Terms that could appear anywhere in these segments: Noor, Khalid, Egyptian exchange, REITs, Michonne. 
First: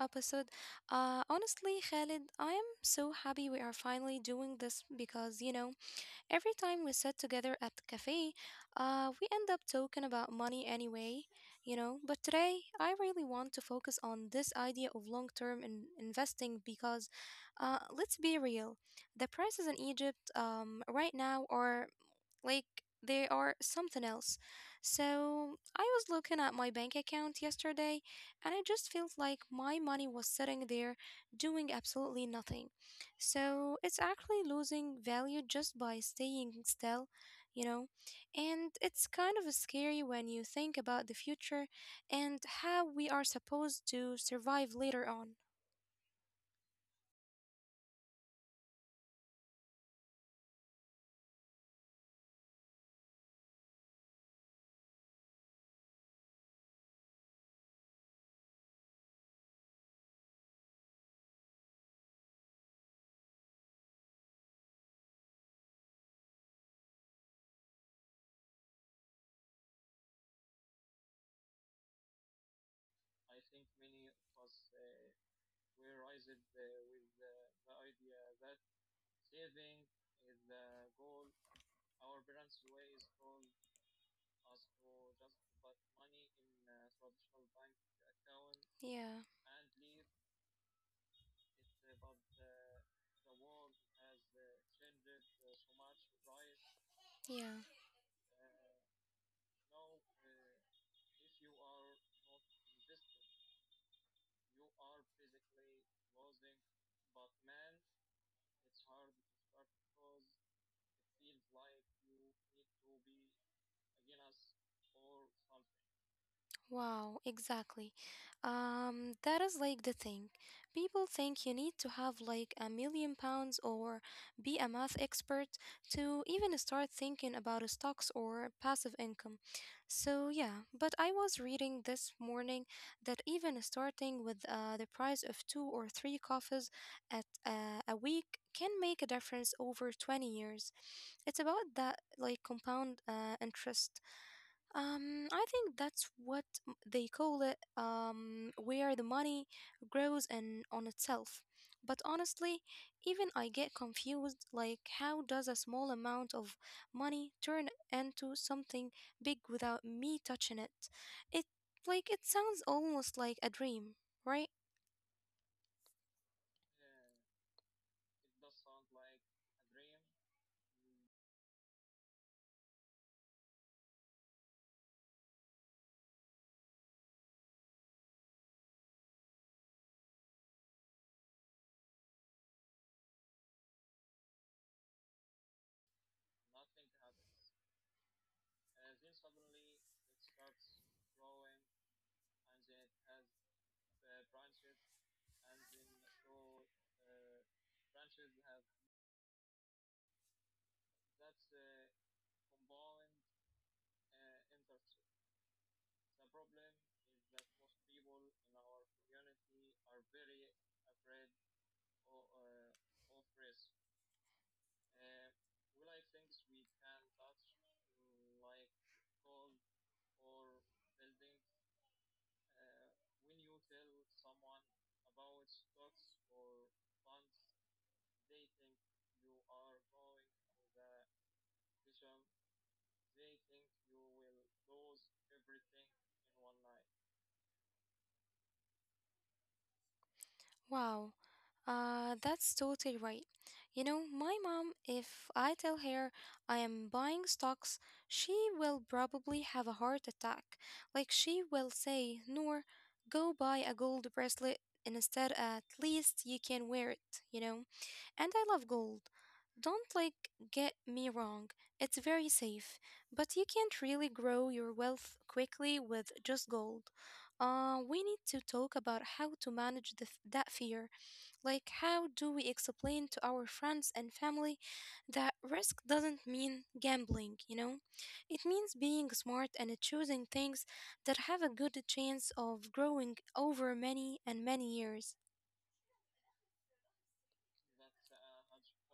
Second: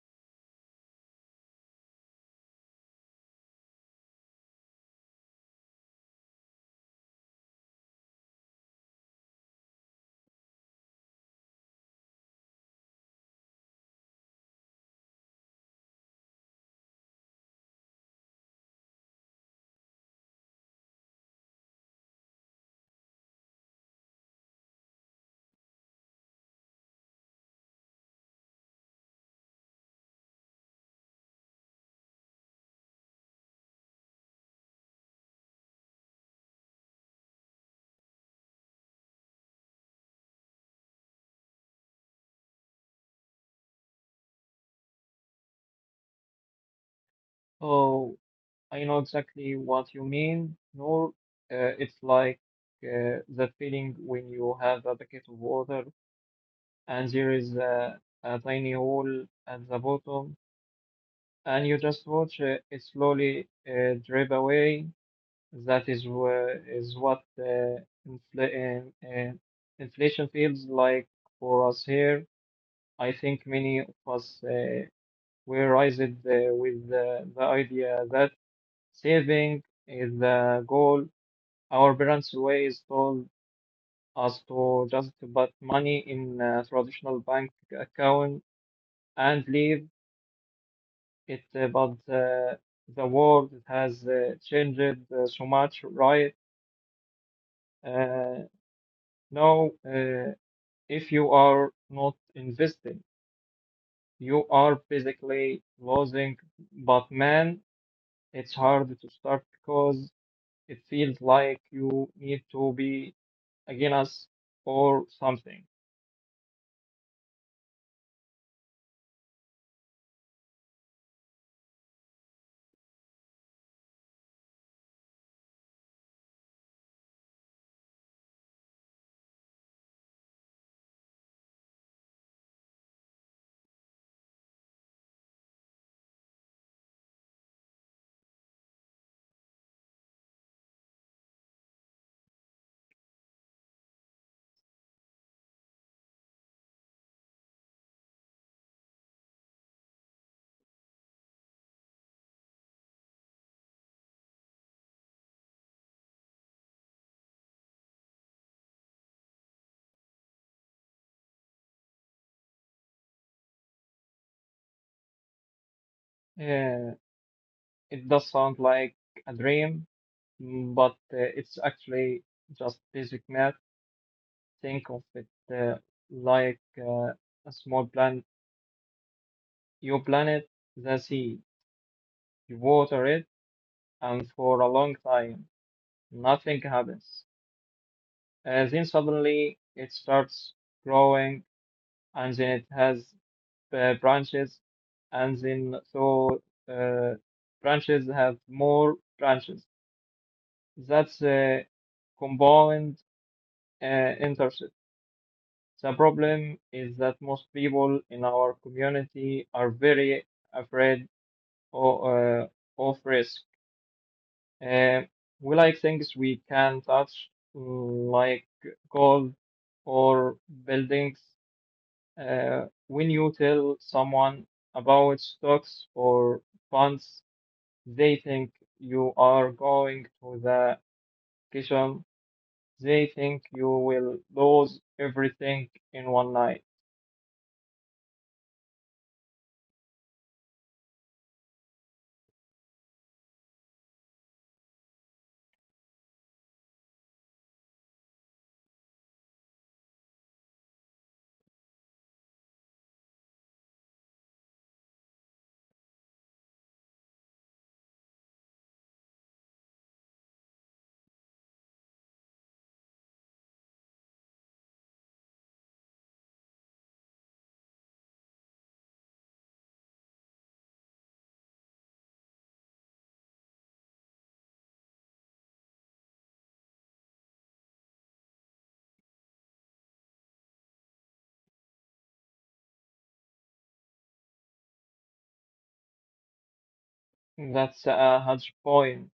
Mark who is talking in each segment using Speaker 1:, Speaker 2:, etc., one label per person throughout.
Speaker 1: episode. Honestly, Khalid, I am so happy we are finally doing this because, you know, every time we sit together at the cafe, we end up talking about money anyway, But today, I really want to focus on this idea of long term investing because, let's be real, the prices in Egypt right now are like they are something else. So I was looking at my bank account yesterday and I just felt like my money was sitting there doing absolutely nothing. So it's actually losing value just by staying still, you know? And it's kind of scary when you think about the future and how we are supposed to survive later on.
Speaker 2: Oh, I know exactly what you mean, Noor. It's like that feeling when you have a bucket of water and there is a tiny hole at the bottom, and you just watch it slowly drip away. That is where is what infl inflation feels like for us here. I think many of us were raised with the idea that. Saving is the goal. Our parents always told us to just put money in a traditional bank account
Speaker 1: Yeah,
Speaker 2: and leave it, but the world has changed so much, right?
Speaker 1: yeah.
Speaker 2: Uh, now, if you are not investing, you are basically losing. But man, it's hard to start because it feels like you need to be against us or something.
Speaker 1: Wow, exactly. That is like the thing. People think you need to have like £1,000,000 or be a math expert to even start thinking about stocks or passive income. So, yeah, but I was reading this morning that even starting with the price of two or three coffees at a week can make a difference over 20 years. It's about that like compound interest. I think that's what they call it, where the money grows and on itself. But honestly, even I get confused, like how does a small amount of money turn into something big without me touching it? It it sounds almost like a dream, right?
Speaker 2: Uh, it does sound like a dream, but it's actually just basic math. Think of it uh, like a small planet, your planet, the sea. You water it, and for a long time, nothing happens. Then suddenly it starts growing, and then it has branches, and then uh, branches have more branches. That's a compound uh, intercept. The problem is that most people in our community are very afraid of, uh, of risk. Uh, we like things we can touch, like gold or buildings. When you tell someone about stocks or funds, they think you are going to the kitchen. They think you will lose everything in one night.
Speaker 1: Wow, that's totally right. You know, my mom, if I tell her I am buying stocks, she will probably have a heart attack. Like, she will say, Noor, go buy a gold bracelet instead, at least you can wear it, you know? And I love gold. Don't like get me wrong, it's very safe, but you can't really grow your wealth quickly with just gold. We need to talk about how to manage that fear. Like, how do we explain to our friends and family that risk doesn't mean gambling, you know? It means being smart and choosing things that have a good chance of growing over many and many years.
Speaker 2: That's a huge point.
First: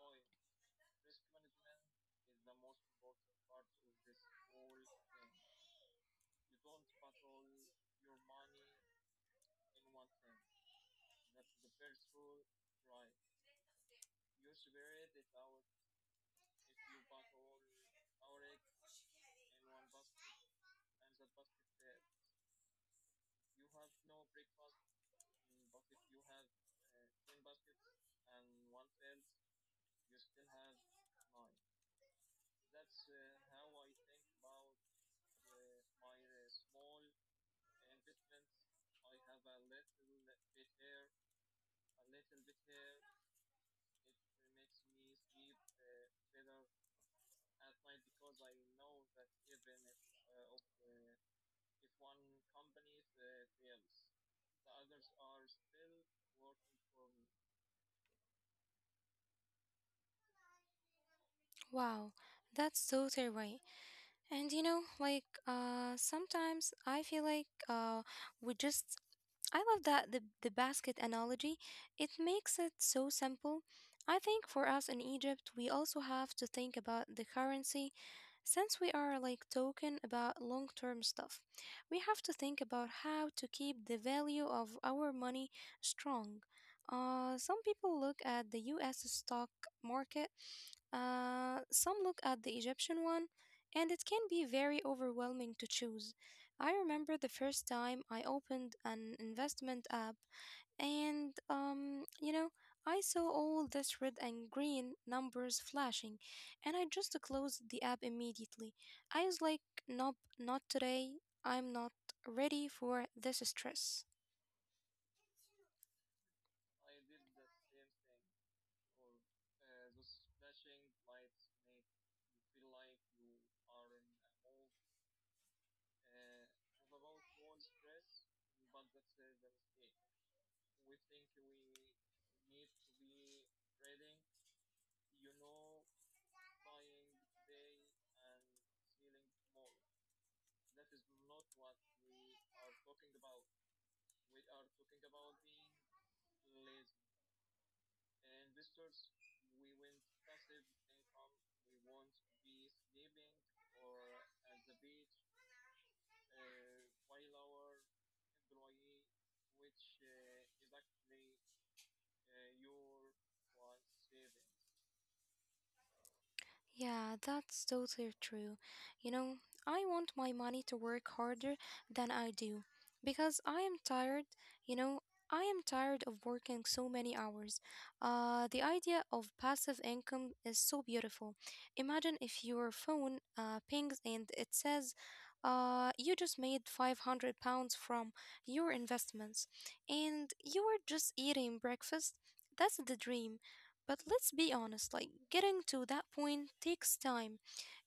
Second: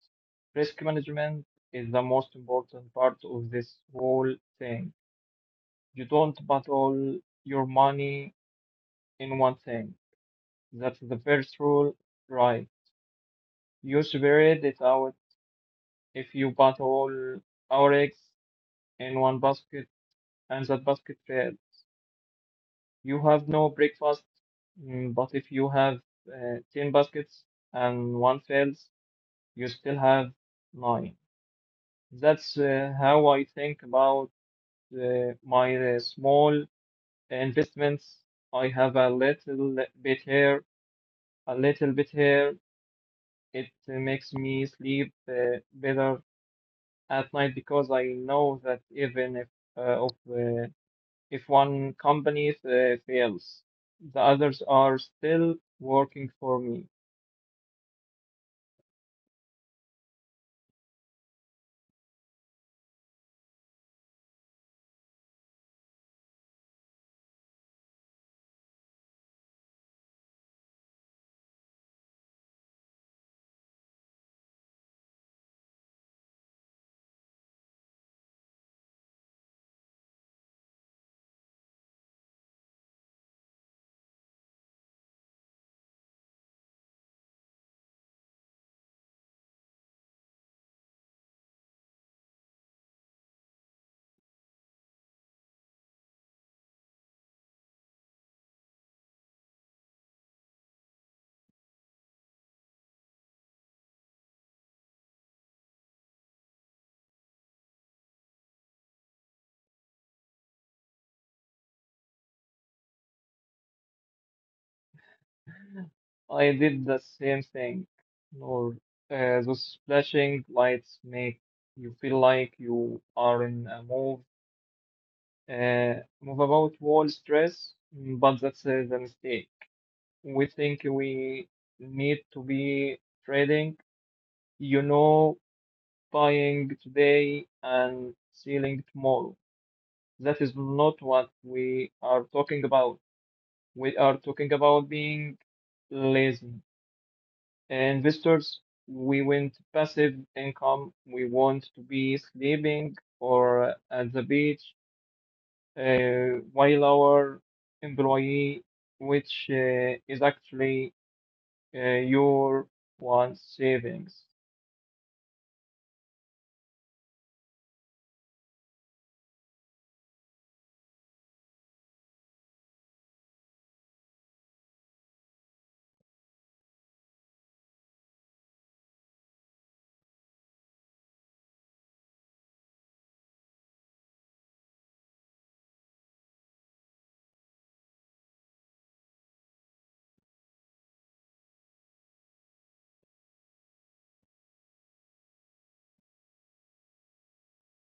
Speaker 2: Risk management is the most important part of this whole thing. You don't put all your money in one thing. That's the first rule, right? You spread it out. If you put all our eggs in one basket and that basket fails, you have no breakfast, but if you have 10 baskets and one fails, you still have nine. That's how I think about my small investments. I have a little bit here, a little bit here. It makes me sleep better at night because I know that even if uh, of uh, If one company fails, the others are still working for me.
Speaker 1: Wow, that's so terrifying. And you know, like sometimes I feel like we just I love that the basket analogy. It makes it so simple. I think for us in Egypt, we also have to think about the currency since we are talking about long-term stuff. We have to think about how to keep the value of our money strong. Some people look at the US stock market, some look at the Egyptian one, and it can be very overwhelming to choose. I remember the first time I opened an investment app, and you know, I saw all this red and green numbers flashing, and I just closed the app immediately. I was like, nope, not today. I'm not ready for this stress.
Speaker 2: I did the same thing. Nor, those flashing lights make you feel like you are in a move about wall stress, but that's the mistake. We think we need to be trading, you know, buying today and selling tomorrow. That is not what we are talking about. We are talking about being lazy investors. We want passive income. We want to be sleeping or at the beach, while our employee, which is actually your one savings.
Speaker 1: Yeah, that's totally true. You know, I want my money to work harder than I do because I am tired, you know, I am tired of working so many hours. The idea of passive income is so beautiful. Imagine if your phone pings and it says, you just made £500 from your investments and you are just eating breakfast. That's the dream. But let's be honest, like getting to that point takes time.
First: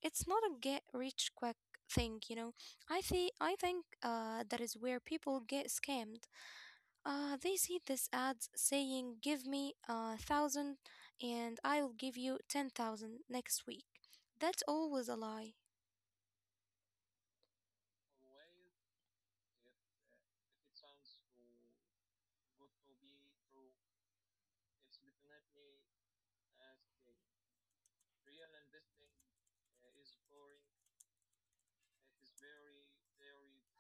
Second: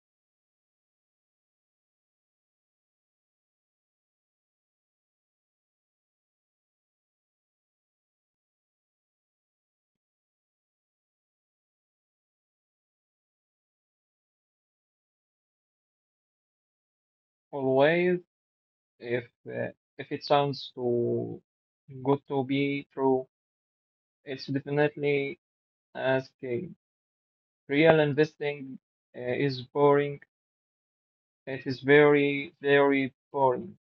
Speaker 1: It's not a get rich quick thing, you know. I think that is where people get scammed. They see this ads saying, "Give me a thousand, and I'll give you 10,000 next week." That's always a lie.
Speaker 2: Always, if uh, if it sounds too good to be true, it's definitely a scam. Real investing is boring. It is very, very boring.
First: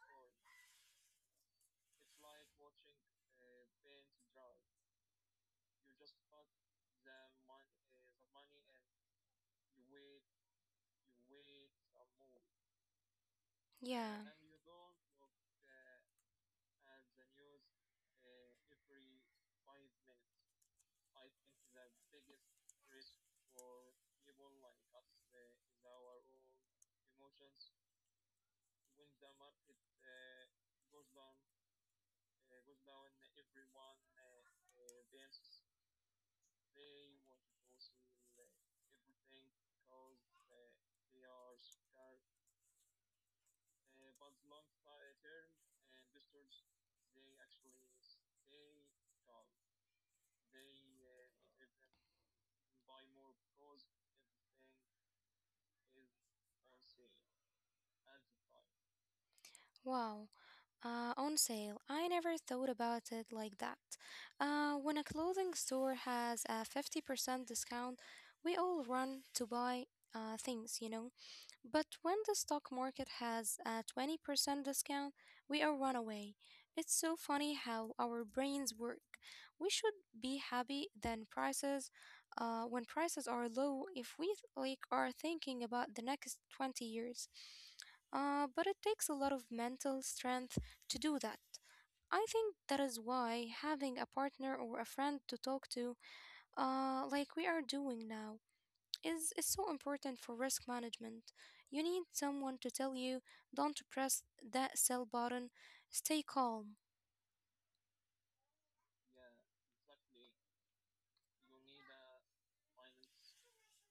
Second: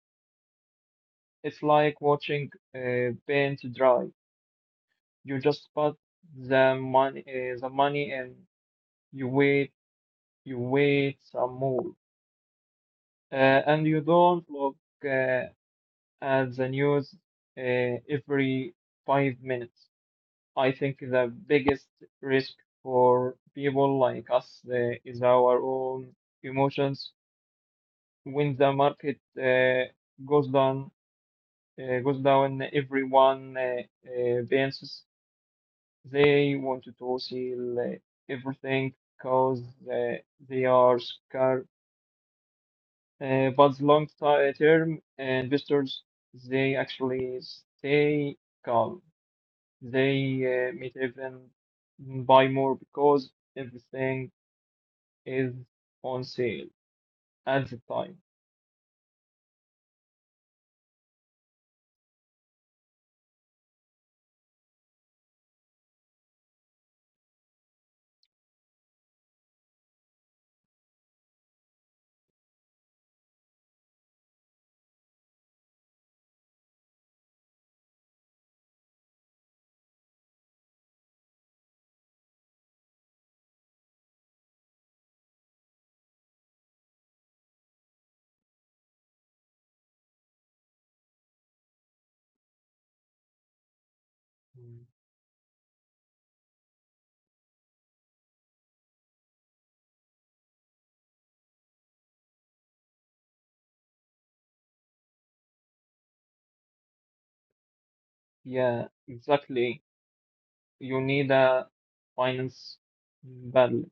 Speaker 2: It's like watching paint dry. You just put the money, and you wait, you wait some more, uh, and you
Speaker 1: Yeah.
Speaker 2: don't look uh, at the news uh, every 5 minutes. I think the biggest risk for people like us is our own emotions when the market goes down goes down, everyone dances. They want to seal everything because uh, they are scared. But long ti- term investors, they actually stay calm. They may even buy more because everything is on sale at the time.
Speaker 1: Wow. On sale. I never thought about it like that. When a clothing store has a 50% discount, we all run to buy things, you know. But when the stock market has a 20% discount, we are runaway. It's so funny how our brains work. We should be happy then prices When prices are low if we are thinking about the next 20 years. But it takes a lot of mental strength to do that. I think that is why having a partner or a
Speaker 2: Mm.
Speaker 1: friend to talk to, like we are doing now, is so important for risk management. You need someone to tell you, don't press that sell button, stay calm.
Speaker 2: Yeah, exactly. You need a finance battle,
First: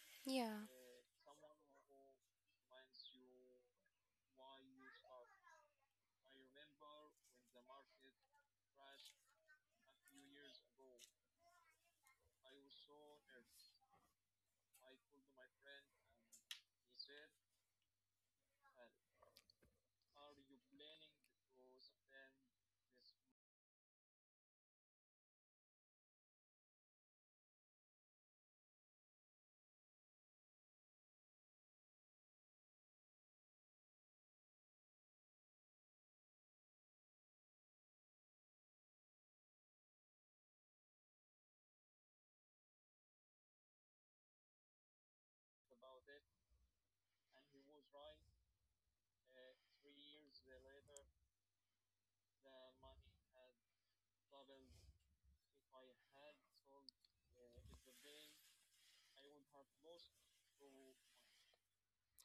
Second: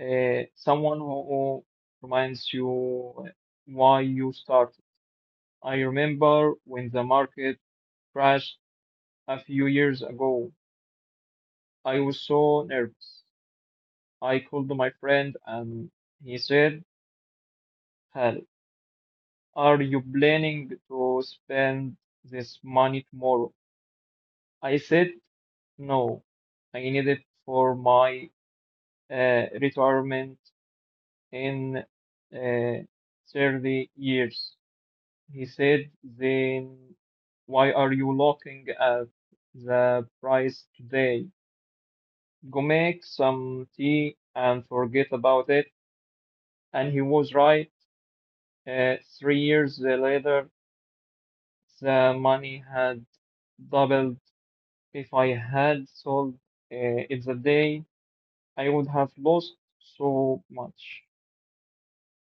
Speaker 2: uh,
Speaker 1: Yeah.
Speaker 2: someone who, who reminds you why you started. I remember when the market crashed a few years ago. I was so nervous. I called my friend and he said, "Hal, are you planning to spend this money tomorrow?" I said, no. I need it for my retirement in uh, 30 years. He said, "Then why are you looking at the price today? Go make some tea and forget about it." And he was right. 3 years later, the money had doubled. If I had sold it the day, I would have lost so much.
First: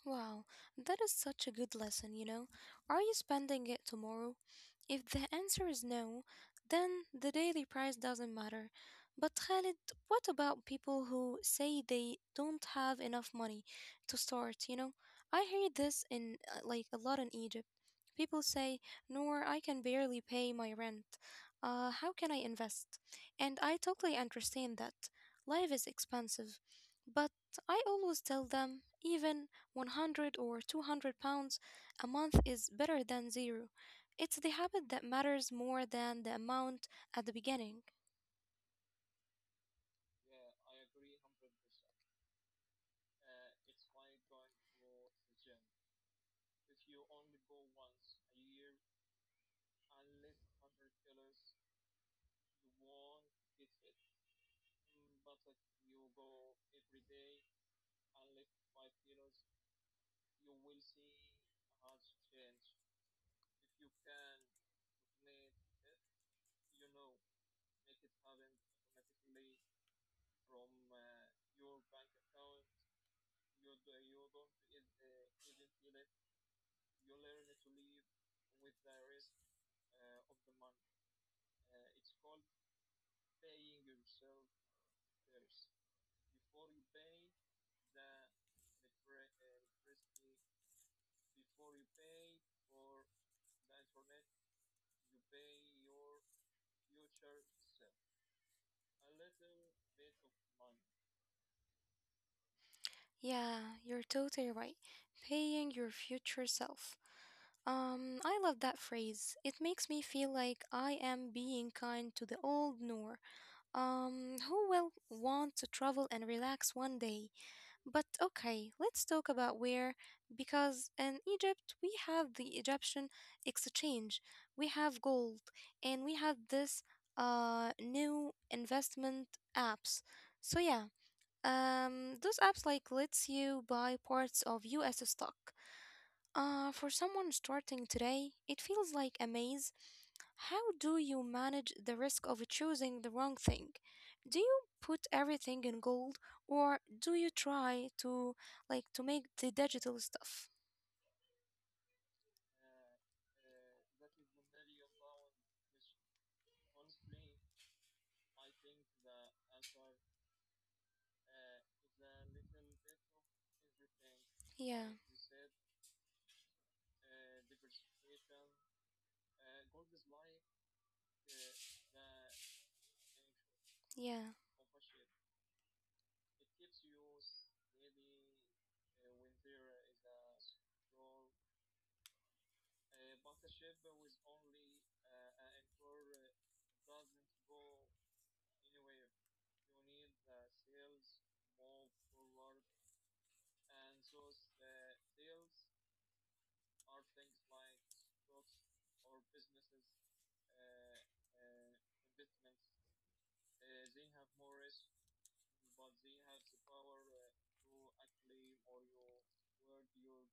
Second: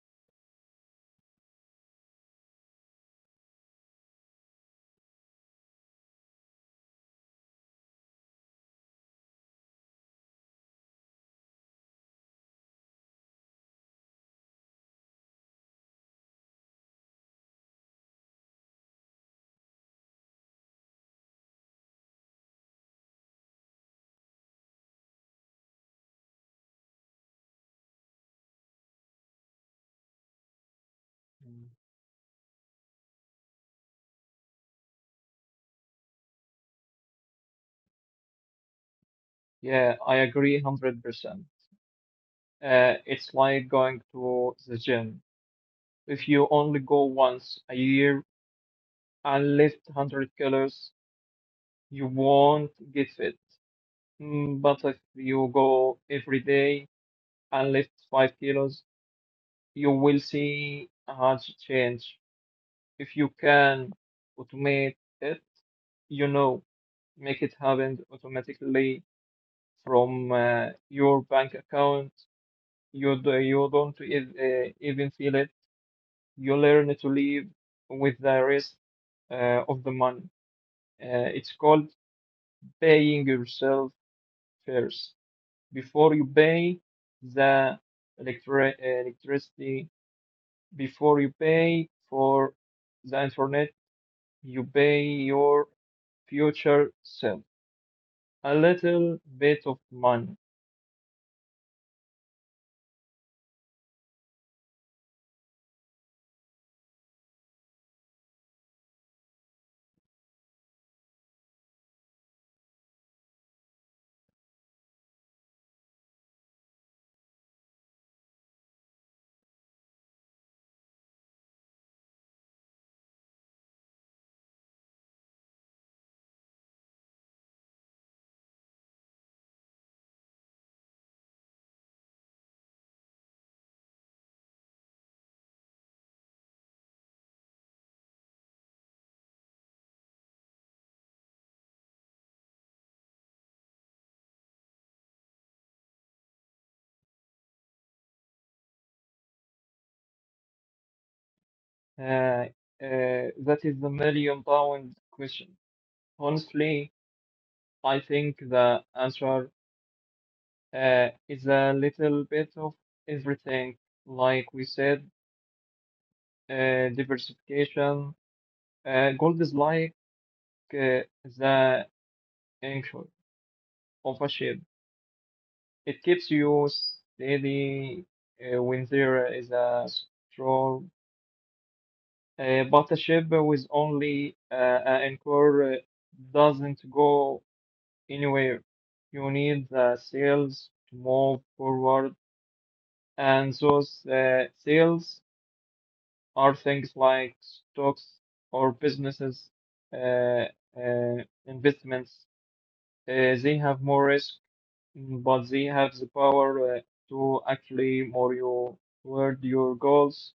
Speaker 1: Wow, that is such a good lesson, you know. Are you spending it tomorrow? If the answer is no, then the daily price doesn't matter. But Khalid, what about people who say they don't have enough money to start, you know? I hear this in like a lot in Egypt. People say, "Noor, I can barely pay my rent. How can I invest?" And I totally understand that. Life is expensive. But I always tell them, even 100 or £200
Speaker 2: Mm.
Speaker 1: a month is better than zero. It's the habit that matters more than the amount at the beginning.
Speaker 2: Yeah, I agree 100%. It's like going to the gym: if you only go once a year, unless 100 colors, you won't get it. But if you go every day and lift 5 kilos, you will see a huge change. If you can automate it, you know, make it happen automatically from your bank account, you don't even feel it. You learn to live with the rest of the money. It's called paying yourself first: before you pay the electricity, before you pay for the internet, you pay your future self a little bit of money.
Speaker 1: Yeah, you're totally right. Paying your future self. I love that phrase. It makes me feel like I am being kind to the old Noor, who will want to travel and relax one day. But okay, let's talk about where, because in Egypt we have the Egyptian exchange, we have gold, and we have this new investment apps. So yeah, those apps like lets you buy parts of U.S. stock. For someone starting today, it feels like a maze. How do you manage the risk of choosing the wrong thing? Do you put everything in gold or do you try to to make the digital stuff?
Speaker 2: Uh, that is the million pound question. Honestly, I think the answer is a little bit of everything. Like we
Speaker 1: Yeah,
Speaker 2: said, diversification. Gold is like uh, the anchor of a
Speaker 1: yeah.
Speaker 2: ship. It keeps you steady when there is a storm. But a ship with only an anchor doesn't go anywhere. You need the sails to move forward, and those sails are things like stocks or businesses, uh, uh, investments. They have more risk, but they have the power to actually more you toward your goals.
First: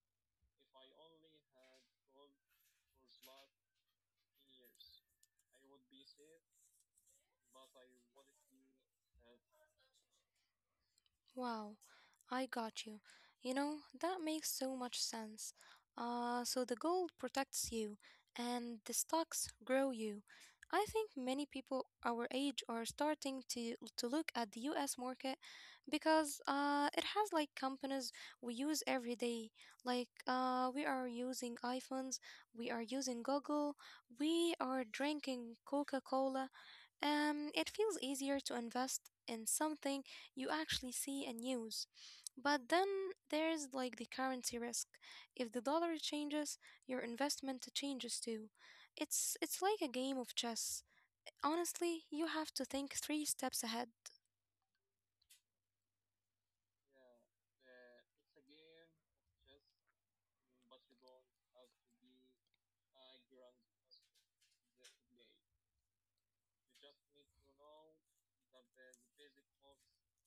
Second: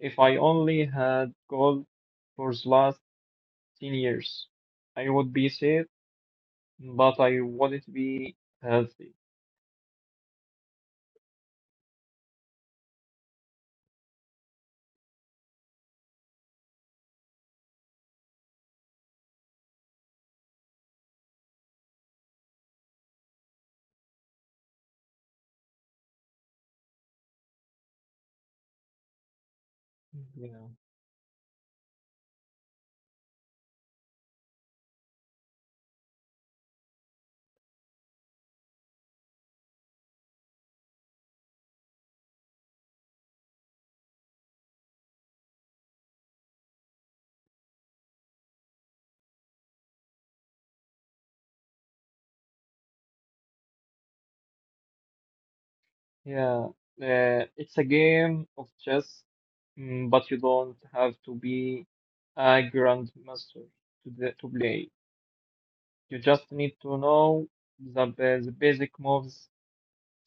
Speaker 2: If I only had gold for the last 10 years, I would be safe, but I wouldn't be healthy.
Speaker 1: Wow. I got you. You know, that makes so much sense. So the gold protects you, and the stocks grow you. I think many people our age are starting to look at the U.S. market because it has like companies we use every day. Like
Speaker 2: Yeah.
Speaker 1: we are using iPhones, we are using Google, we are drinking Coca-Cola. It feels easier to invest in something you actually see and use. But then there's like the currency risk. If the dollar changes, your investment changes too. It's like a game of chess. Honestly, you have to think three steps ahead.
Speaker 2: Yeah. It's a game of chess, but you don't have to be a grandmaster to play. You just need to know the basic moves.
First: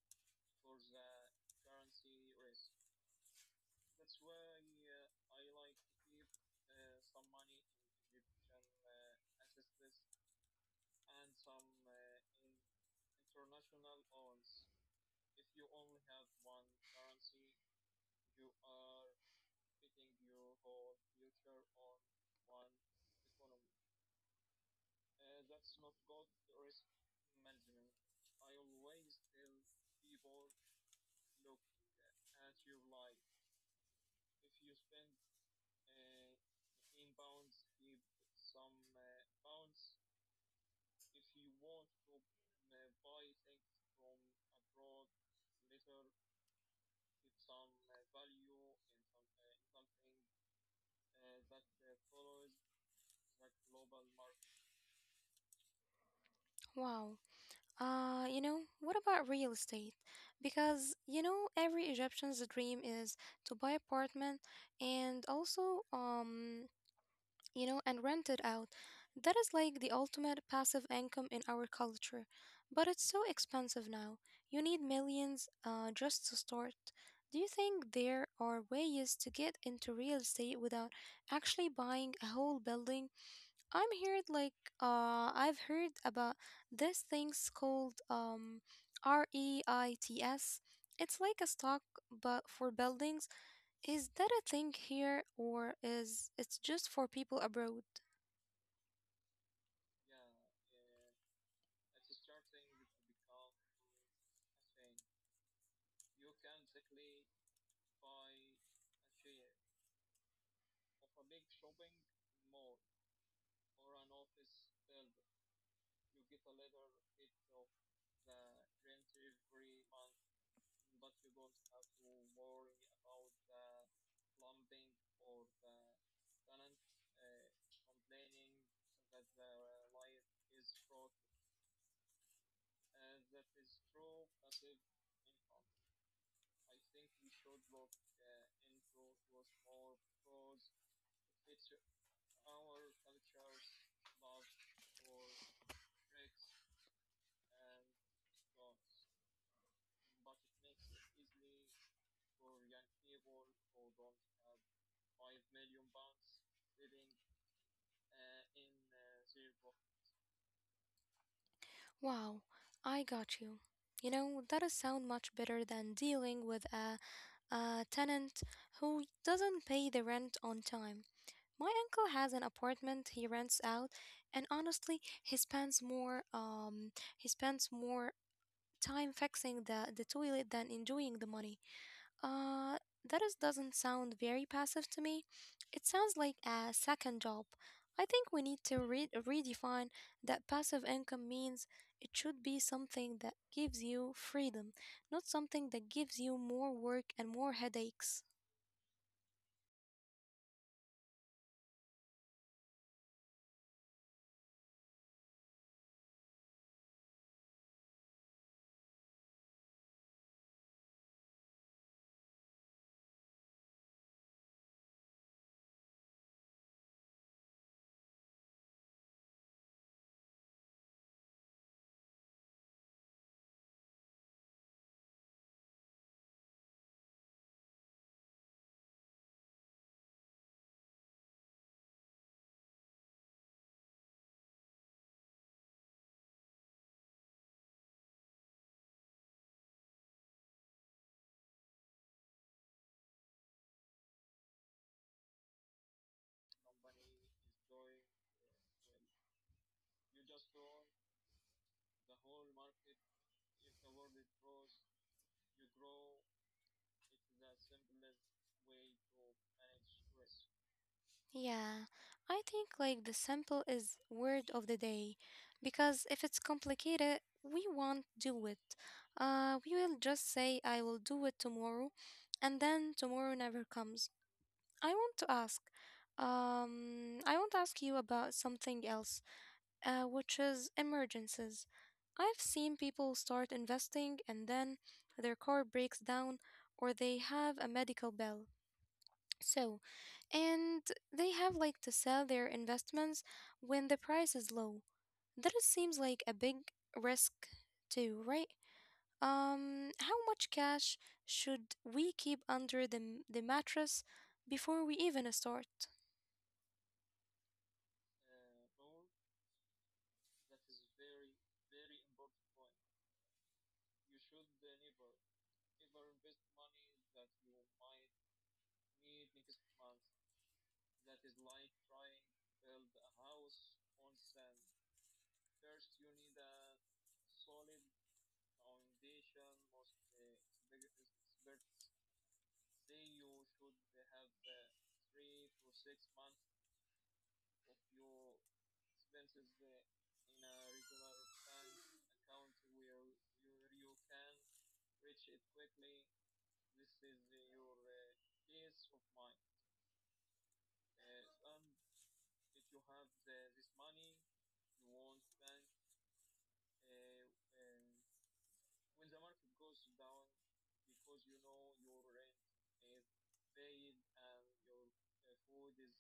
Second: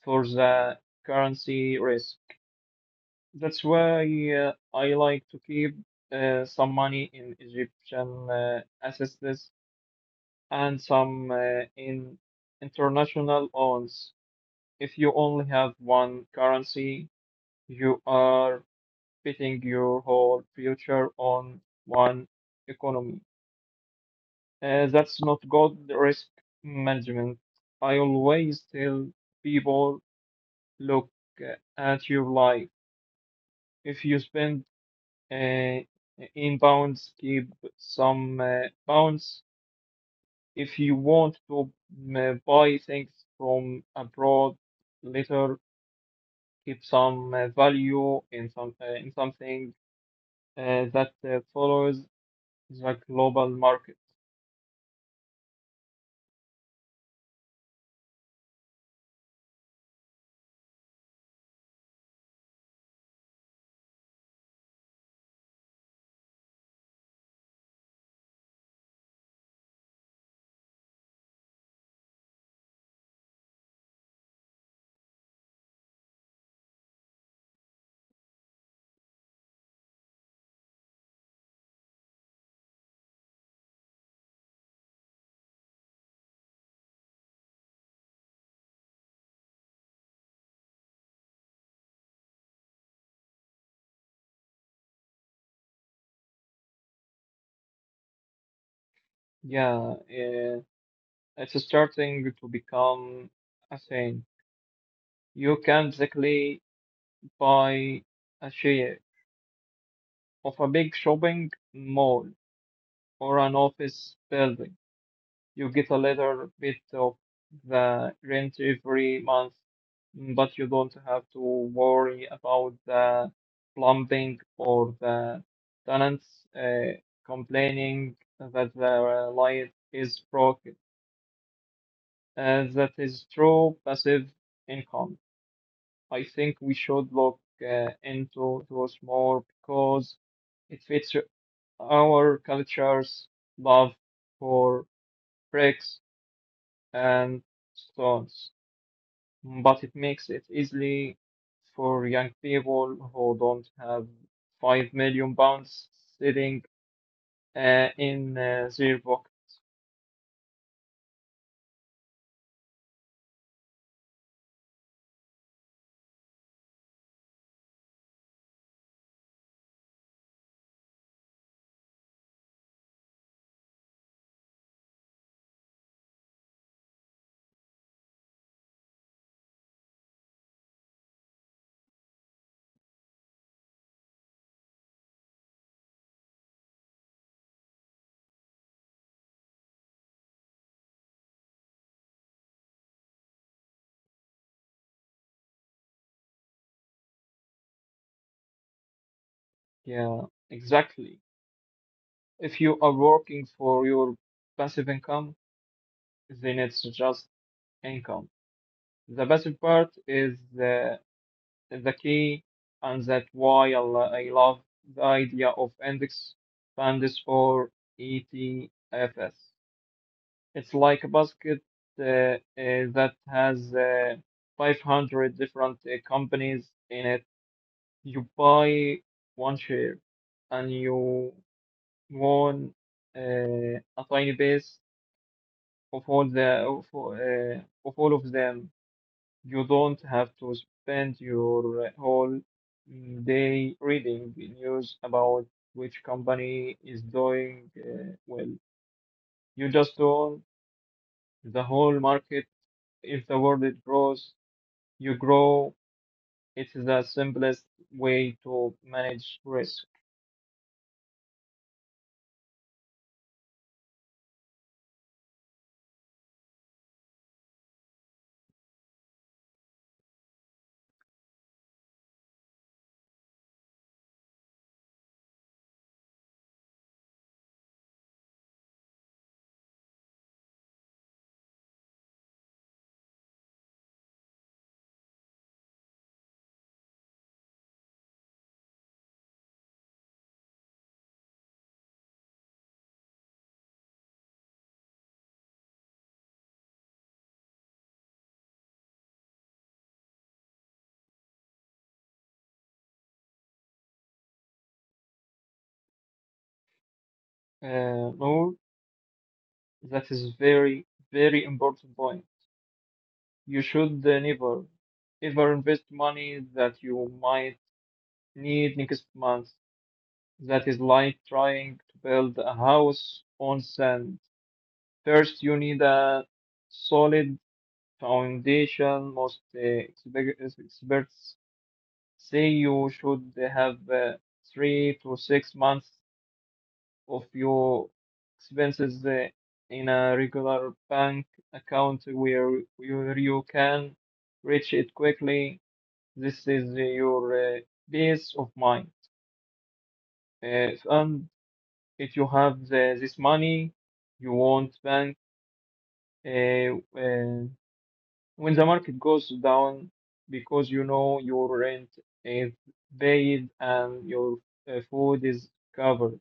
Speaker 2: For the currency risk, that's why I like to keep some money in Egyptian assets and some in international loans. If you only have one currency, you are betting your whole future on one economy. That's not good risk management. I always tell people, look at your life. If you spend uh, inbounds, keep some bounds. If you want to buy things from abroad later, keep some value in something that follows the global market.
Speaker 1: Wow. You know, what about real estate? Because you know, every Egyptian's dream is to buy apartment and also and rent it out. That is like the ultimate passive income in our culture. But it's so expensive now. You need millions just to start. Do you think there are ways to get into real estate without actually buying a whole building? I'm here like I've heard about this things called REITs. It's like a stock but for buildings. Is that a thing here or is it's just for people abroad?
Speaker 2: Yeah, it's starting to become a thing. You can basically buy a share of a big shopping mall or an office building. You get a little bit of the rent every month, but you don't have to worry about the plumbing or the tenants uh, complaining that the light is broken. That is true passive income. I think we should look into those more because it fits our culture's love for bricks and stones, but it makes it easily for young people who don't have 5 million pounds sitting in their pocket.
Speaker 1: Wow, I got you. You know, that is sound much better than dealing with a tenant who doesn't pay the rent on time. My uncle has an apartment he rents out, and honestly, he spends more time fixing the toilet than enjoying the money. Uh, doesn't sound very passive to me. It sounds like a second job. I think we need to redefine that passive income means it should be something that gives you freedom, not something that gives you more work and more headaches.
Speaker 2: Yeah, exactly. If you are working for your passive income, then it's just income. The passive part is the key, and that's why I love the idea of index funds or ETFs. It's like a basket that has 500 different companies in it. You buy one share and you won a tiny piece of all of them. You don't have to spend your whole day reading the news about which company is doing well. You just own the whole market. If the world grows, you grow. It is the simplest way to manage risk.
Speaker 1: Yeah, I think like the simple is word of the day because if it's complicated, we won't do it. We will just say, I will do it tomorrow, and then tomorrow never comes. I want to ask, you about something else, which is emergencies. I've seen people start investing and then their car breaks down or they have a medical bill. So, and they have like to sell their investments when the price is low. That it seems like a big risk too, right? How much cash should we keep under the mattress before we even start?
Speaker 2: Noor, that is very, very important point. You should never, ever invest money that you might need next month. That is like trying to build a house on sand. First, you need a solid foundation. Most experts say you should have 3 to 6 months of your expenses in a regular bank account where you can reach it quickly. This is your peace of mind. And if you have this money, you won't bank uh, uh, when the market goes down because you know your rent is paid and your food is covered.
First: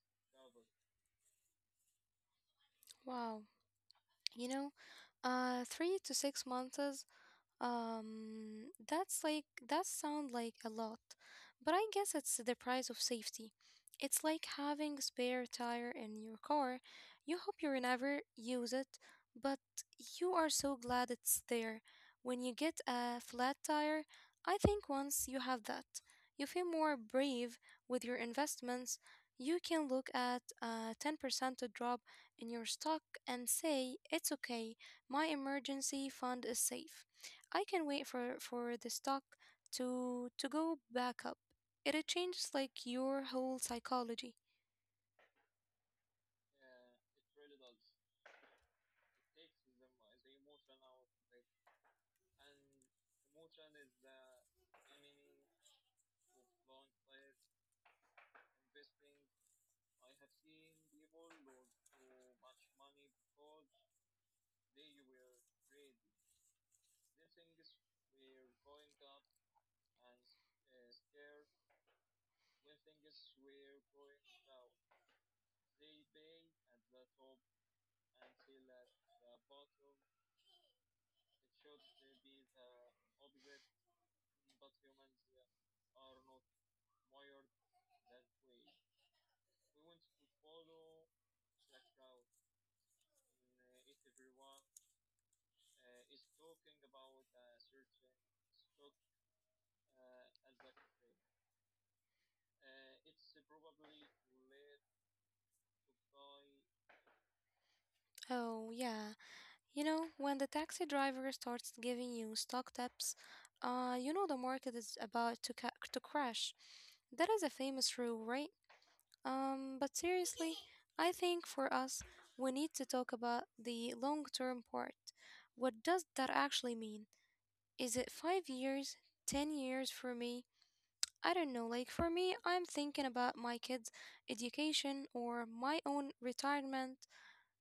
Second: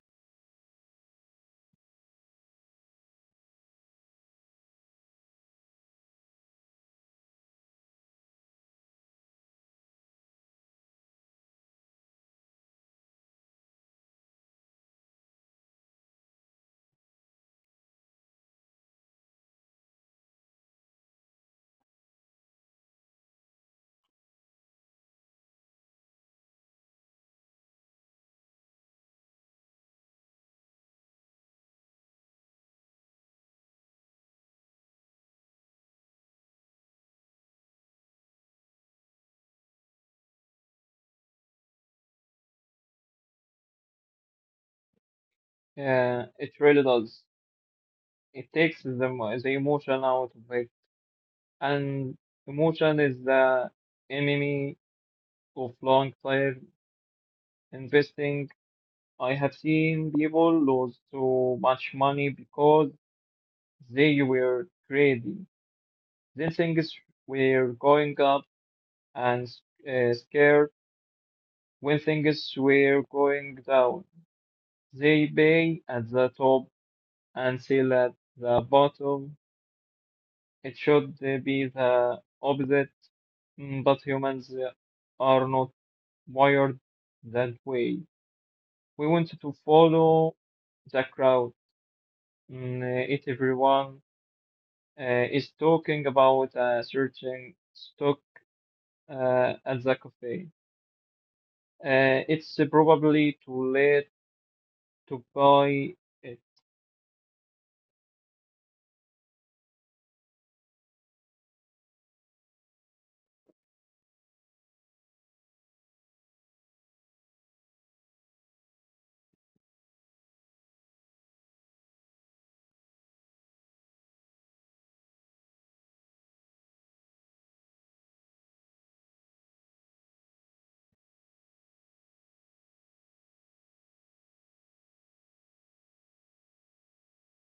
Speaker 1: Wow. You know, 3 to 6 months, that sound like a lot, but I guess it's the price of safety. It's like having a spare tire in your car. You hope you never use it, but you are so glad it's there. When you get a flat tire, I think once you have that, you feel more brave with your investments. You can look at a 10% drop in your stock and say, it's okay, my emergency fund is safe. I can wait for the stock to go back up. It changes like your whole psychology.
Speaker 2: It really does. It takes the emotion out of it, and emotion is the enemy of long-term investing. I have seen people lose so much money because they were greedy Then things were going up, and scared when things were going down. They buy at the top and sell at the bottom. It should be the opposite, but humans are not wired that way. We want to follow the crowd. If everyone is talking about a certain stock at the cafe, it's probably too late to buy it.
Speaker 1: Oh yeah, you know when the taxi driver starts giving you stock tips, you know the market is about to to crash. That is a famous rule, right? But seriously, I think for us, we need to talk about the long term part. What does that actually mean? Is it 5 years, 10 years for me? I don't know, like for me, I'm thinking about my kids' education or my own retirement.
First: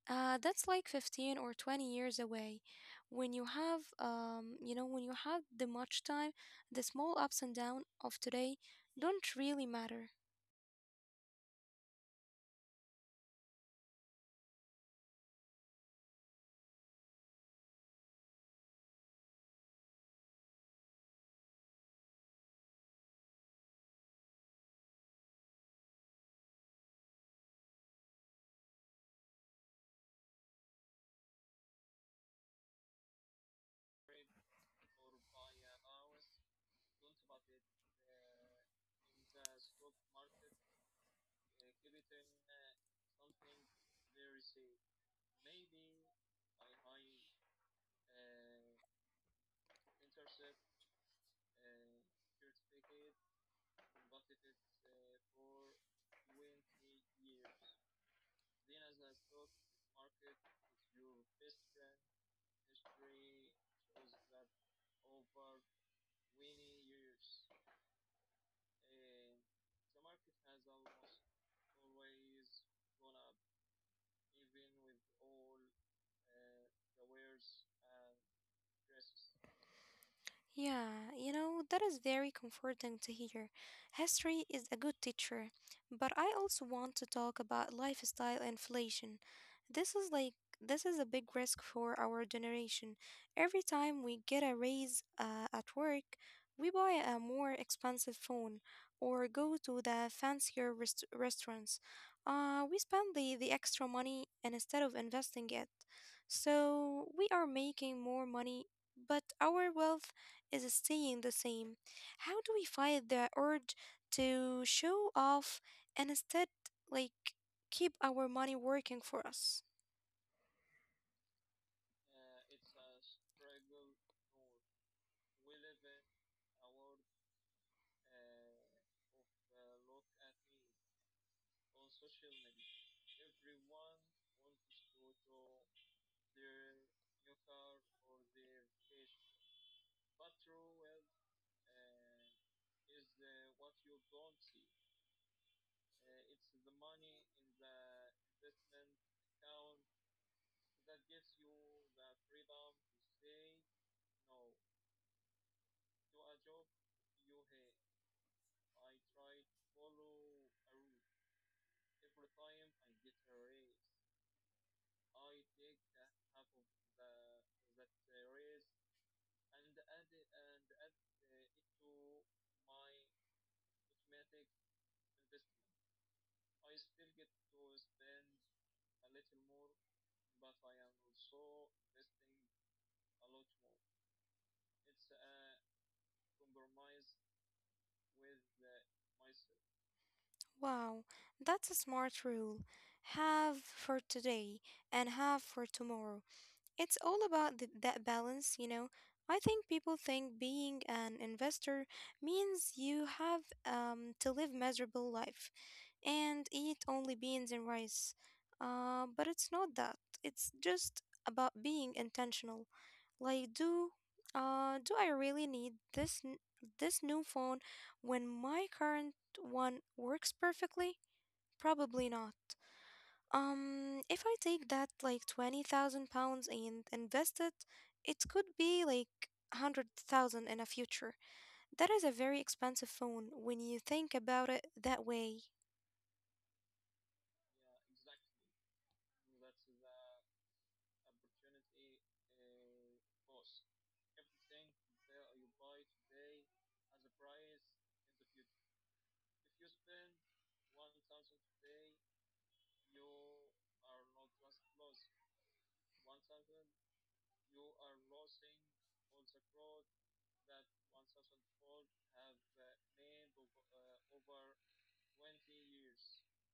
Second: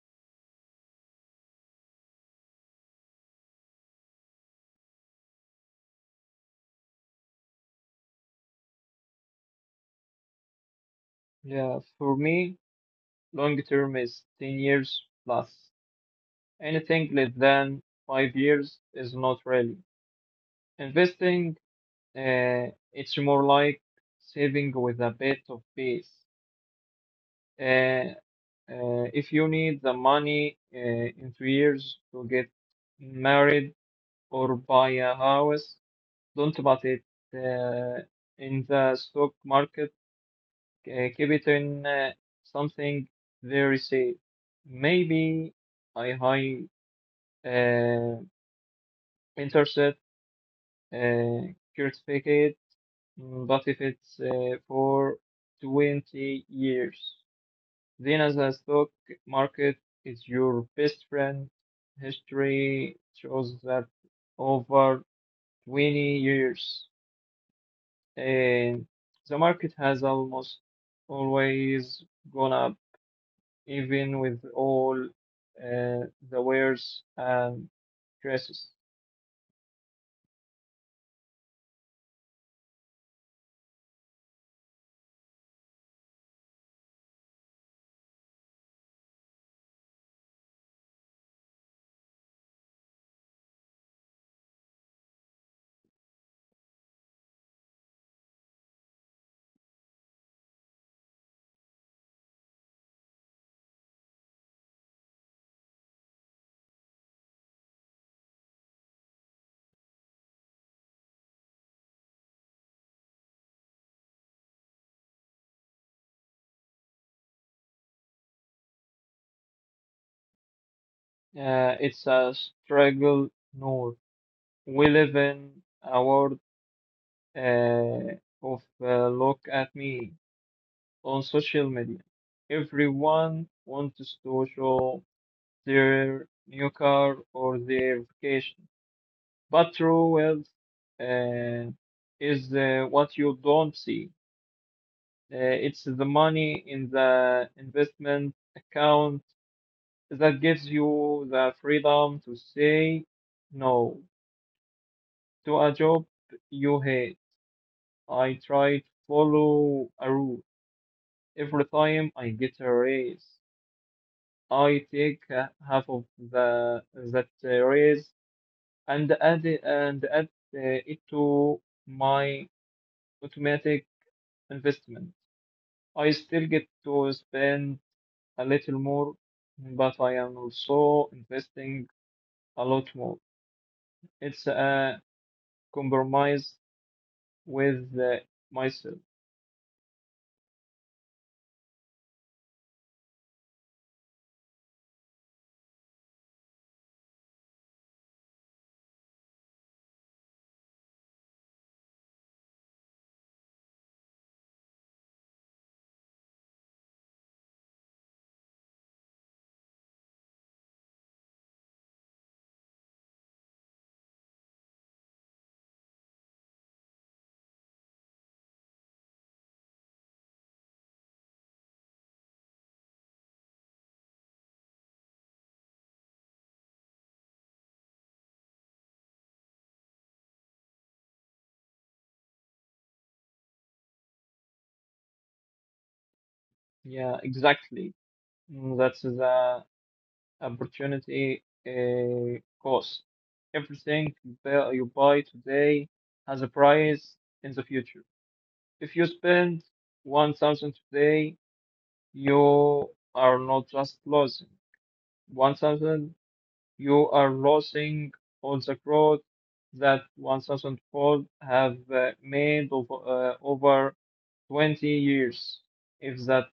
Speaker 1: That's like 15 or 20 years away. When you have, when you have the much time, the small ups and downs of today don't really matter.
Speaker 2: Yeah, for me long term is 10 years plus. Anything less than 5 years is not really investing, uh, it's more like saving with a bit of base. Uh, if you need the money in 2 years to get married or buy a house, don't put it uh, in the stock market. Keep it in something very safe. Maybe a high uh, interest certificate. But if it's for 20 years, then as the stock market is your best friend. History shows that over 20 years, and the market has almost always gone up, even with all uh, the wares and dresses.
Speaker 1: Yeah, you know, that is very comforting to hear. History is a good teacher, but I also want to talk about lifestyle inflation. This is like this is a big risk for our generation. Every time we get a raise at work, we buy a more expensive phone or go to the fancier restaurants. We spend the extra money instead of investing it. So we are making more money but our wealth is staying the same. How do we fight the urge to show off and instead, like, keep our money working for us?
Speaker 2: It's a struggle, Noor. We live in a world uh, of look at me on social media. Everyone wants to show their new car or their vacation, but true wealth uh, is what you don't see. Uh, it's the money in the investment account that gives you the freedom to say no to a job you hate. I try to follow a rule every time I get a raise. I take half of the that raise and add it to my automatic investment. I still get to spend a little more, but I am also investing a lot more. It's a compromise with myself.
Speaker 1: Wow, that's a smart rule. Have for today and have for tomorrow. It's all about that balance, you know. I think people think being an investor means you have to live miserable life and eat only beans and rice. But it's not that. It's just about being intentional. Like, do I really need this new phone when my current one works perfectly? Probably not. If I take that like 20,000 pounds and invest it, it could be like 100,000 in a future. That is a very expensive phone when you think about it that way.
Speaker 2: Yeah, exactly. That's the opportunity cost. Everything you buy today has a price in the future. If you spend 1,000 today, you are not just losing 1,000, you are losing all the growth that 1,000 fold have made over 20 years. If that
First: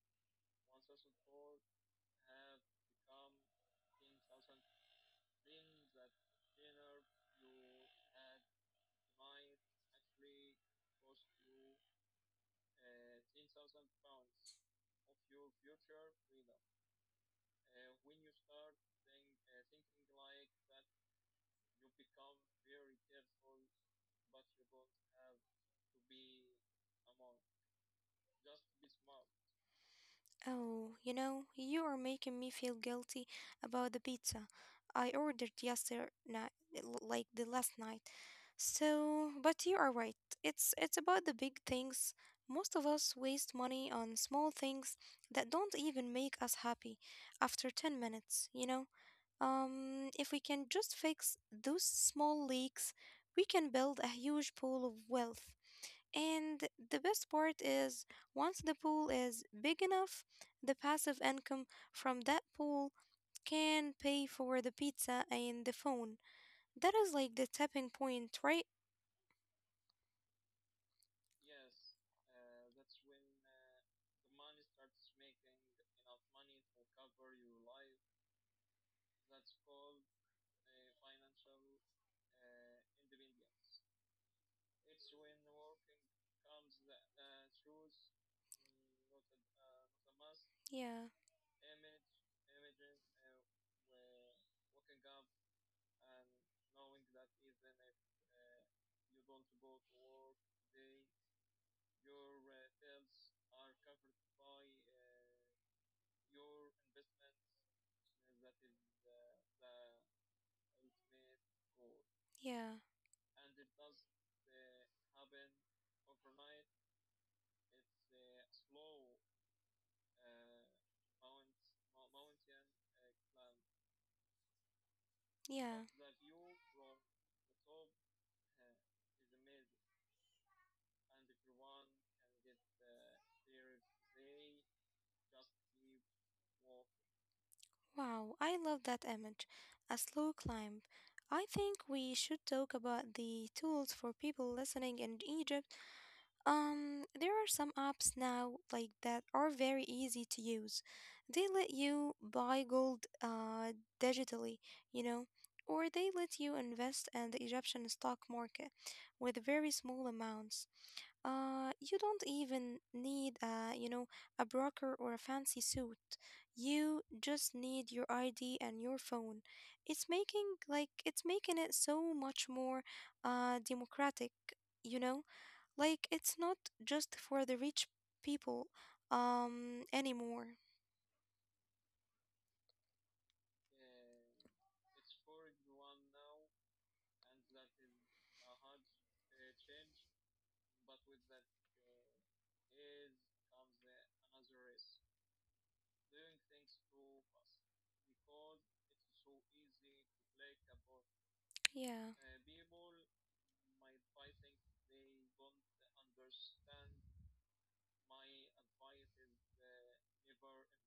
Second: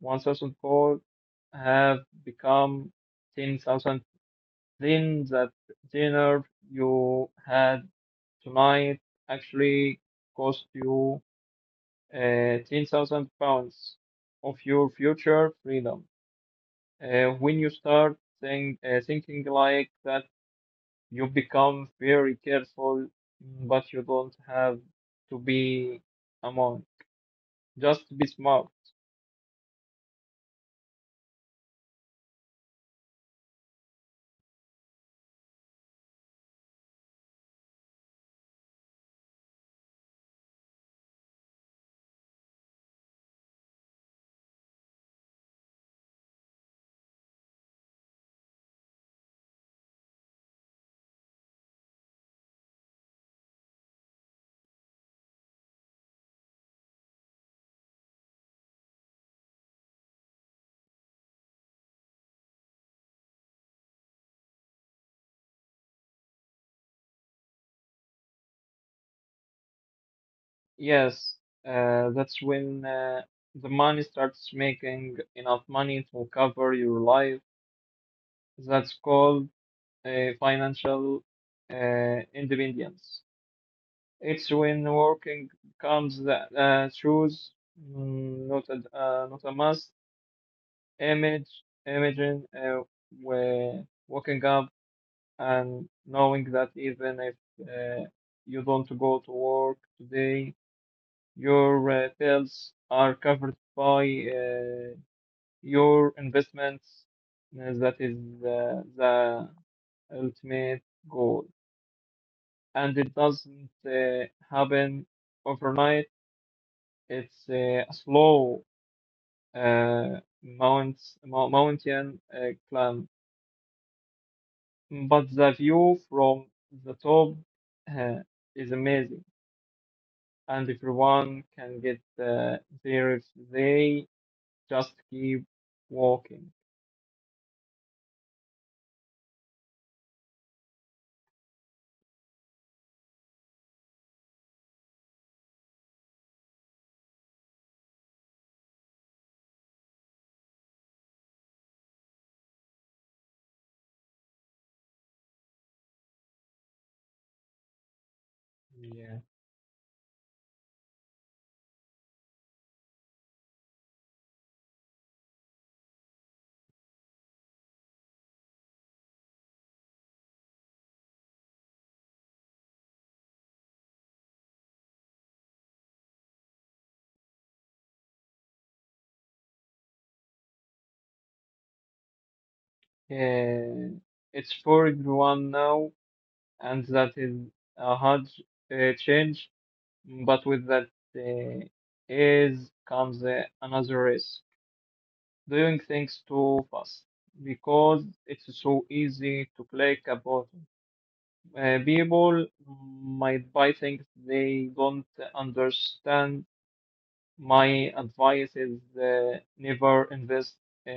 Speaker 2: 1,000 fold have become 10,000, then that dinner you had tonight actually cost you 10,000 pounds of your future freedom. When you start thinking like that, you become very careful, but you don't have to be a monk. Just be smart.
Speaker 1: Oh, you know, you are making me feel guilty about the pizza I ordered yesterday, like the last night. So, but you are right. It's about the big things. Most of us waste money on small things that don't even make us happy after 10 minutes, you know? If we can just fix those small leaks, we can build a huge pool of wealth. And the best part is, once the pool is big enough, the passive income from that pool can pay for the pizza and the phone. That is like the tapping point, right?
Speaker 2: Yes, that's when the money starts making enough money to cover your life. That's called financial independence. It's when working becomes the choose, not a must.
Speaker 1: Yeah,
Speaker 2: Image, imagine where waking up and knowing that even if uh, you don't go to work today, your bills are covered by your investments. That is the ultimate goal.
Speaker 1: yeah,
Speaker 2: And it doesn't happen overnight. It's a slow uh, mount, mountain climb, but the view
Speaker 1: yeah.
Speaker 2: from the top uh, is amazing, and everyone can get there if they just keep walking.
Speaker 1: Wow, I love that image. A slow climb. I think we should talk about the tools for people listening in Egypt. There are some apps now like that are very easy to use. They let you buy gold digitally, you know, or they let you invest in the Egyptian stock market
Speaker 2: Yeah.
Speaker 1: with very small amounts. You don't even need a, you know, a broker or a fancy suit. You just need your ID and your phone. It's making it so much more democratic, you know? Like it's not just for the rich people anymore.
Speaker 2: Uh, it's for everyone now, and that is a hard change. But with that uh, is comes another risk: doing things too fast, because it's so easy to click a button.
Speaker 1: Yeah,
Speaker 2: People might buy things they don't understand. My advice is never invest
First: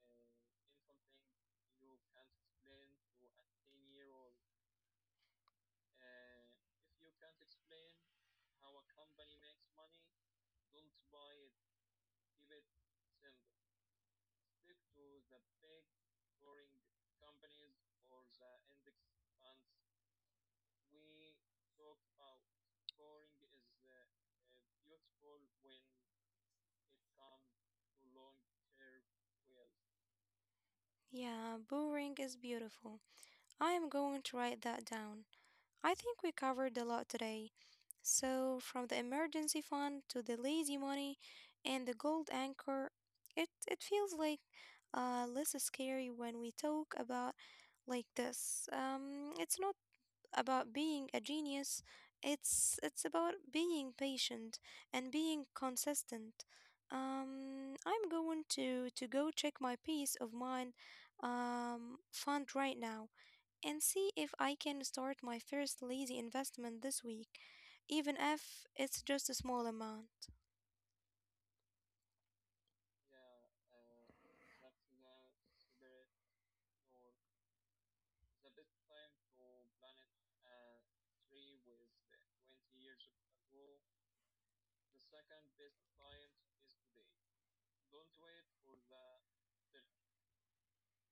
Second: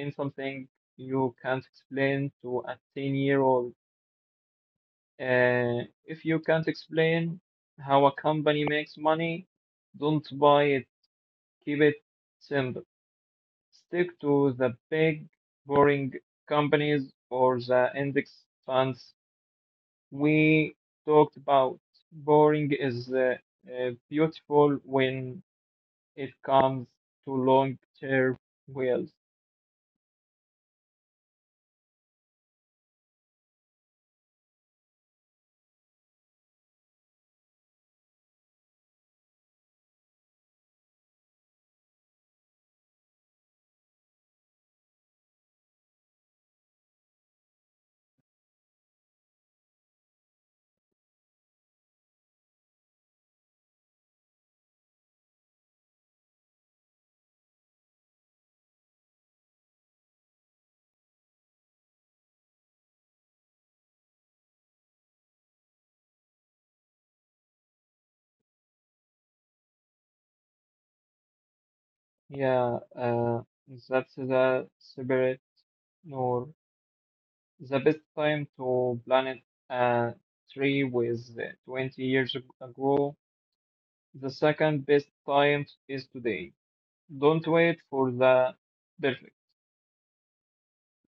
Speaker 2: in something you can't explain to a 10-year-old. If you can't explain how a company makes money, don't buy it. Keep it simple. Stick to the big boring companies or the index funds we talked about. Boring is beautiful when it comes to long-term wealth.
Speaker 1: yeah, boring is beautiful. I am going to write that down. I think we covered a lot today. So, from the emergency fund to the lazy money and the gold anchor, it feels like less scary when we talk about like this. It's not about being a genius. It's about being patient and being consistent. I'm going to go check my peace of mind fund right now and see if I can start my first lazy investment this week, even if it's just a small amount.
Speaker 2: Yeah, that's the spirit, nor. The best time to plant a tree was ago. The second best time is today. Don't wait for the perfect.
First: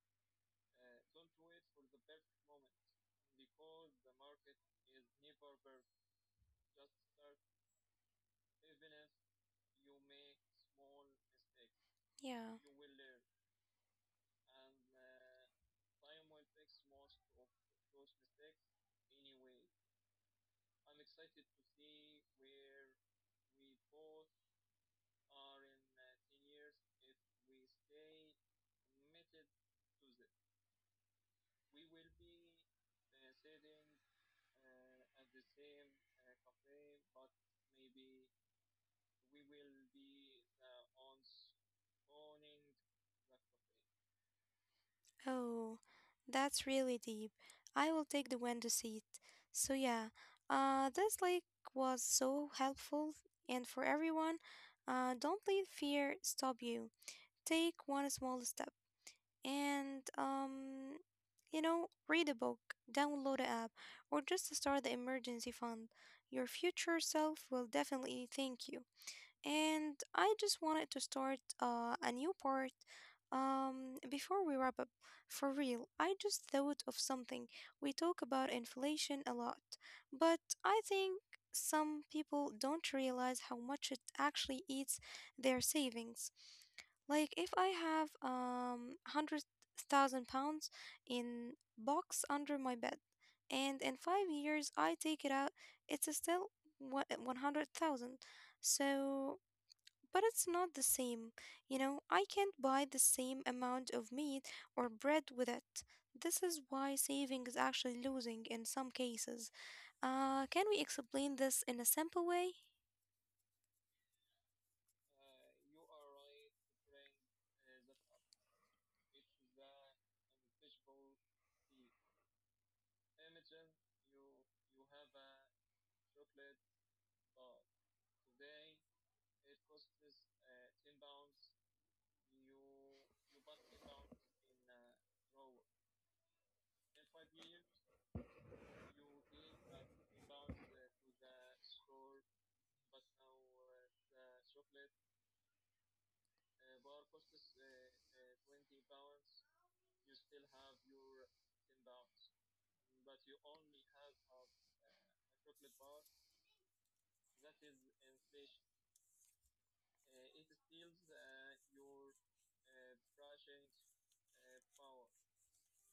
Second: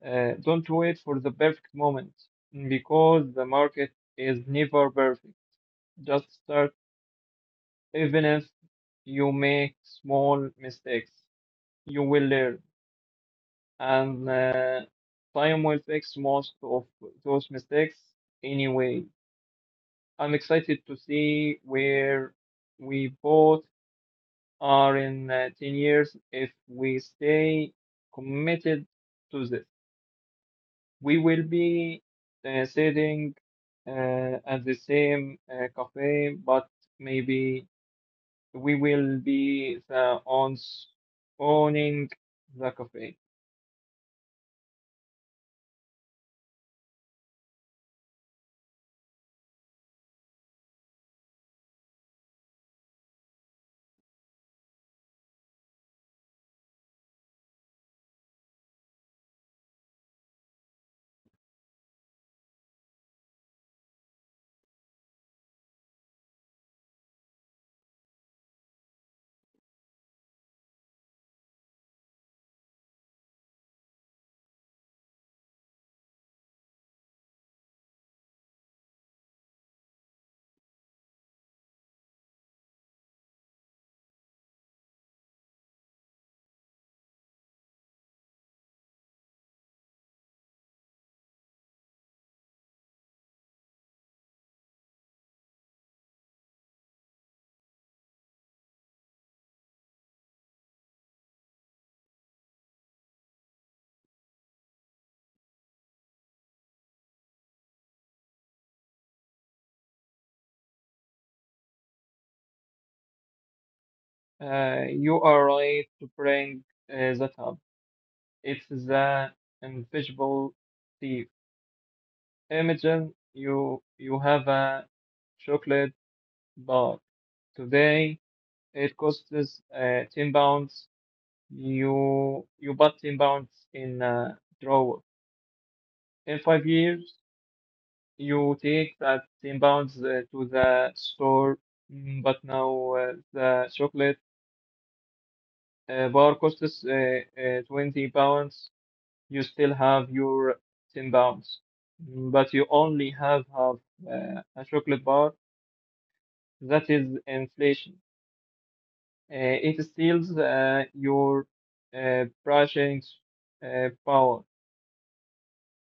Speaker 2: Don't wait for the perfect moment, because the market is never perfect. Just start. Even if you make small mistakes, you will
Speaker 1: Yeah.
Speaker 2: learn, and time will fix most of those mistakes anyway. I'm excited to see where we both are in 10 years if we stay committed to this. We will be sitting at the same cafe, but maybe we will be the ones owning the cafe.
Speaker 1: Oh, that's really deep. I will take the window seat. So yeah, this like was so helpful, and for everyone, don't let fear stop you. Take one small step, and you know, read a book, download an app, or just start the emergency fund. Your future self will definitely thank you. And I just wanted to start a new part. Before we wrap up, for real, I just thought of something. We talk about inflation a lot, but I think some people don't realize how much it actually eats their savings. Like if I have 100,000 pounds in box under my bed, and in 5 years I take it out, it's still 100,000. So but it's not the same. You know, I can't buy the same amount of meat or bread with it. This is why saving is actually losing in some cases. Can we explain this in a simple way?
Speaker 2: You are right to bring that up. It's the invisible thief. Imagine you have a chocolate bar today. It costs £10. You bought £10 in a drawer. In 5 years, you take that £10 to the store, but now the chocolate bar costs £20. You still have your £10, but you only have a chocolate bar. That is inflation. It steals your pricing power.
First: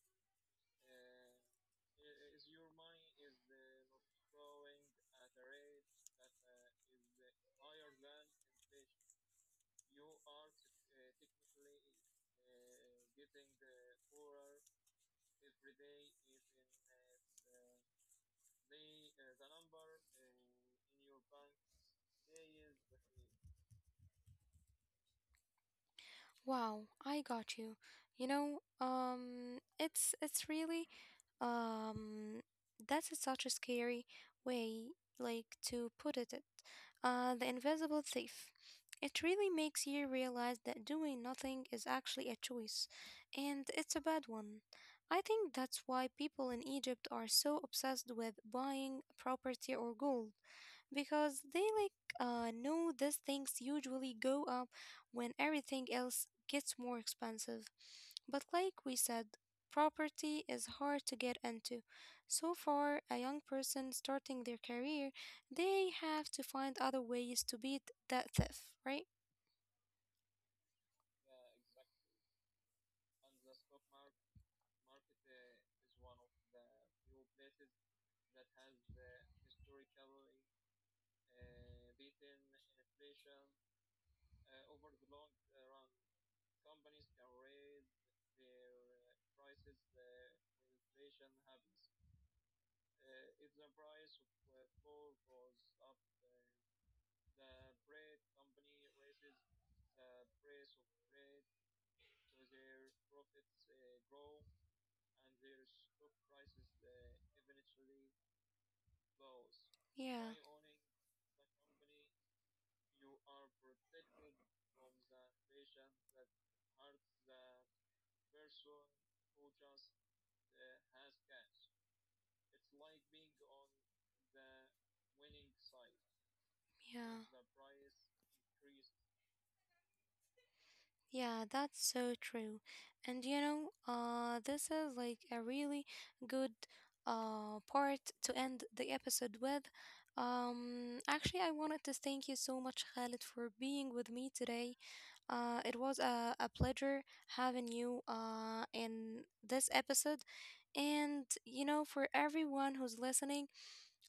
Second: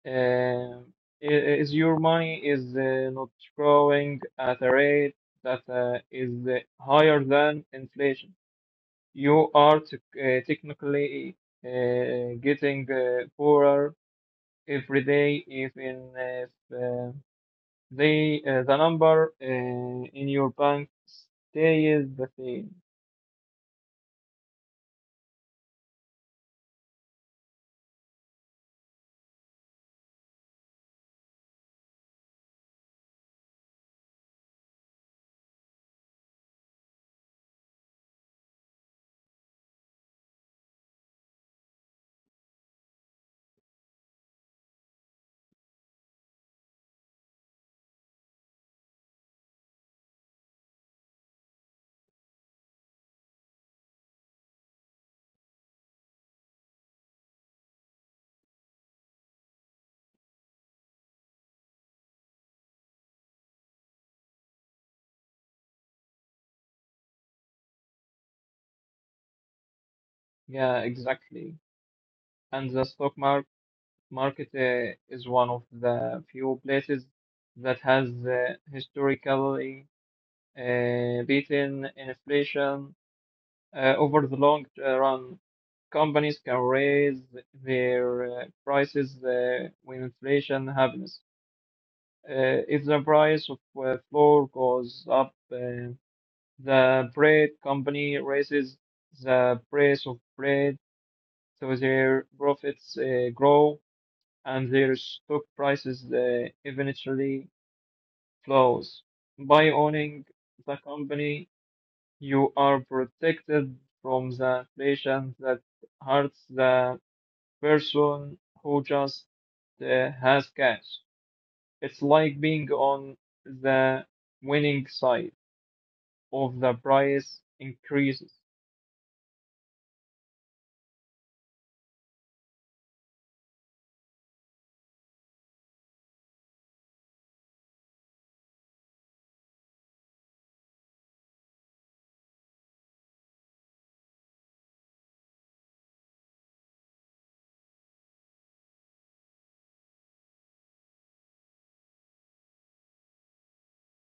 Speaker 2: Um, is your money is not growing at a rate that is higher than inflation, you are technically getting poorer every day, even if the number in your bank stays the same.
Speaker 1: Wow, I got you. You know, it's really Um, that's such a scary way, like, to put it. The invisible thief. It really makes you realize that doing nothing is actually a choice, and it's a bad one. I think that's why people in Egypt are so obsessed with buying property or gold, because they know these things usually go up when everything else gets more expensive. But like we said, property is hard to get into. So, for a young person starting their career, they have to find other ways to beat that theft, right?
Speaker 2: Yeah, exactly. And the stock market is one of the few places that has historically beaten inflation over the long run. Companies can raise their prices when inflation happens. If the price of flour goes up, the bread company raises the price of bread, so their profits grow, and their stock prices eventually flows. By owning
Speaker 1: Yeah,
Speaker 2: the company, you are protected from the inflation that hurts the person who just has cash. It's like being on the winning side of the
Speaker 1: yeah.
Speaker 2: price increases.
Speaker 1: Yeah, that's so true. And you know, this is like a really good part to end the episode with. Actually, I wanted to thank you so much, Khalid, for being with me today. It was a pleasure having you in this episode. And, you know, for everyone who's listening,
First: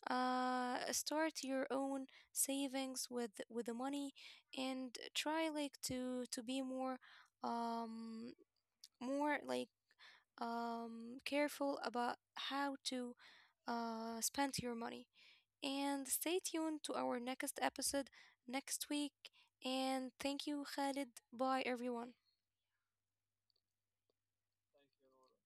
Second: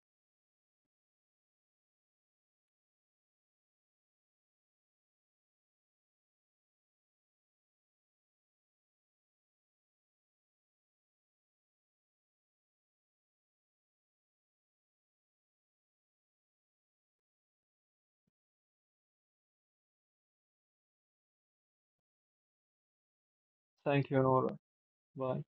Speaker 1: start your own savings with the money and try like to be more, um, more like, careful about how to spend your money. And stay tuned to our next episode next week. And thank you, Khalid. Bye, everyone.
Speaker 2: Thank you, Nora. Bye.